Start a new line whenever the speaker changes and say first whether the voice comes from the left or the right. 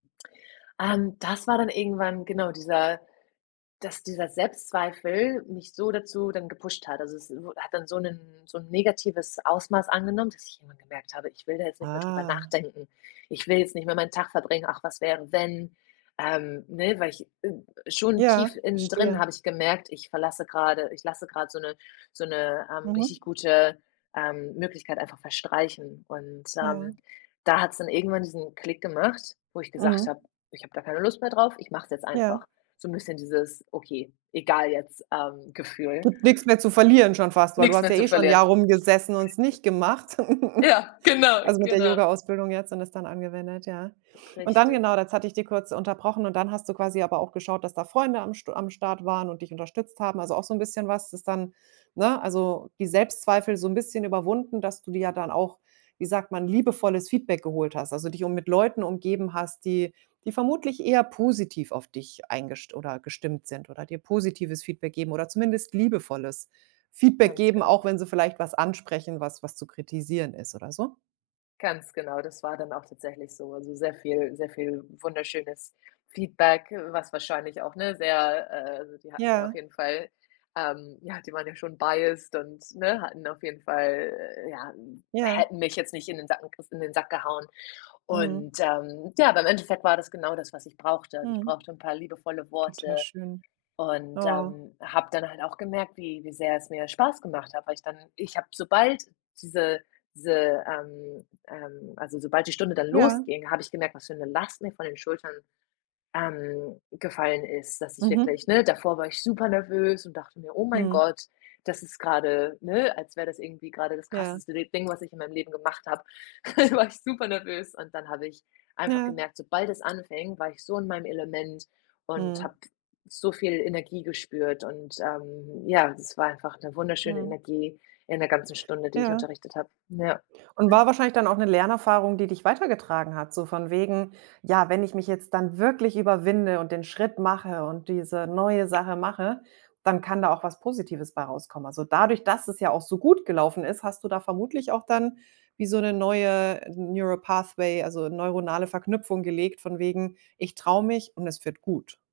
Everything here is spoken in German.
left: Ähm, das war dann irgendwann, genau, dieser dass dieser Selbstzweifel mich so dazu dann gepusht hat. Also, es w hat dann so 'nen so 'n negatives Ausmaß angenommen, dass ich irgendwann gemerkt habe, ich will da jetzt nicht mehr drüber
right: Ah.
left: nachdenken. Ich will jetzt nicht mehr meinen Tag verbringen. Ach, was wäre, wenn? Ähm, ne, weil ich, äh, schon
right: Ja,
left: tief innen drin
right: verstehe.
left: habe ich gemerkt, ich verlasse gerade ich lasse gerade so 'ne so 'ne, ähm,
right: Mhm.
left: richtig gute, ähm, Möglichkeit einfach verstreichen. Und,
right: Ja.
left: ähm, da hat's dann irgendwann diesen Klick gemacht, wo ich gesagt
right: Mhm.
left: habe: „Ich hab da keine Lust mehr drauf, ich mache es jetzt
right: Ja.
left: einfach." So bisschen dieses „Okay, egal jetzt“ ähm, Gefühl
right: Gibt nix mehr zu verlieren schon fast, weil du
left: Nix
right: hast
left: mehr
right: ja
left: zu
right: eh schon 'n Jahr
left: verlieren.
right: rumgesessen und es nicht gemacht.
left: Ja, genau,
right: Also, mit der
left: genau.
right: Yogaausbildung jetzt und es dann angewendet, ja. Und dann,
left: Richtig.
right: genau, jetzt hatte ich dir kurz unterbrochen und dann hast du quasi aber auch geschaut, dass da Freunde am St am Start waren und dich unterstützt haben. Also, auch so 'n bisschen was, das dann ne, also die Selbstzweifel so 'n bisschen überwunden, dass du dir ja dann auch, wie sagt man, liebevolles Feedback geholt hast, also dich um mit Leuten umgeben hast, die die vermutlich eher positiv auf dich eingest oder gestimmt sind oder dir positives Feedback geben oder zumindest liebevolles Feedback
left: Ganz
right: geben,
left: genau.
right: auch wenn sie vielleicht was ansprechen, was was zu kritisieren ist oder so?
left: Ganz genau, das war dann auch tatsächlich so. Also sehr viel sehr viel wunderschönes Feedback, was wahrscheinlich auch, ne, sehr, äh also, die hatten ja auf
right: Ja.
left: jeden Fall, ähm ja, die waren ja schon biased, und ne, hatten auf jeden Fall, äh ja,
right: Ja.
left: hätten mich jetzt nicht in den Sack gek in den Sack gehauen.
right: Mhm.
left: Und, ähm, ja, aber im Endeffekt war das genau das, was ich brauchte. Also, ich
right: Mhm.
left: brauchte 'n paar liebevolle
right: Total
left: Worte
right: schön.
left: und,
right: Oh.
left: ähm, hab dann halt auch gemerkt, wie wie sehr es mir Spaß gemacht hat, weil ich dann ich hab, sobald diese diese, ähm ähm, also, sobald die Stunde dann
right: Ja.
left: losging, habe ich gemerkt, was für 'ne Last mir von den Schultern, ähm, gefallen ist, dass ich
right: Mhm.
left: wirklich ne, davor war ich super nervös und dachte mir: „Oh mein
right: Mhm.
left: Gott, das ist gerade "ne, als wäre das irgendwie gerade das
right: Ja.
left: krasseste d Ding, was ich in meinem Leben gemacht habe. War ich super nervös. Und dann habe ich einfach
right: Ja.
left: gemerkt, sobald es anfing, war ich so in meinem Element und
right: Mhm.
left: habe so viel Energie gespürt. Und, ähm, ja, es war einfach 'ne wunderschöne
right: Mhm.
left: Energie in der ganzen Stunde, die ich
right: Ja.
left: unterrichtet habe. Ja.
right: Und war wahrscheinlich dann auch 'ne Lernerfahrung, die dich weitergetragen hat, so von wegen: „Ja, wenn ich mich jetzt dann wirklich überwinde und den Schritt mache und diese neue Sache mache, dann kann da auch was Positives bei rauskommen." Also dadurch, dass es ja auch so gut gelaufen ist, hast du da vermutlich auch dann wie so 'ne neue Neuro Pathway, also neuronale Verknüpfung gelegt, von wegen: „Ich trau mich, und es wird gut.“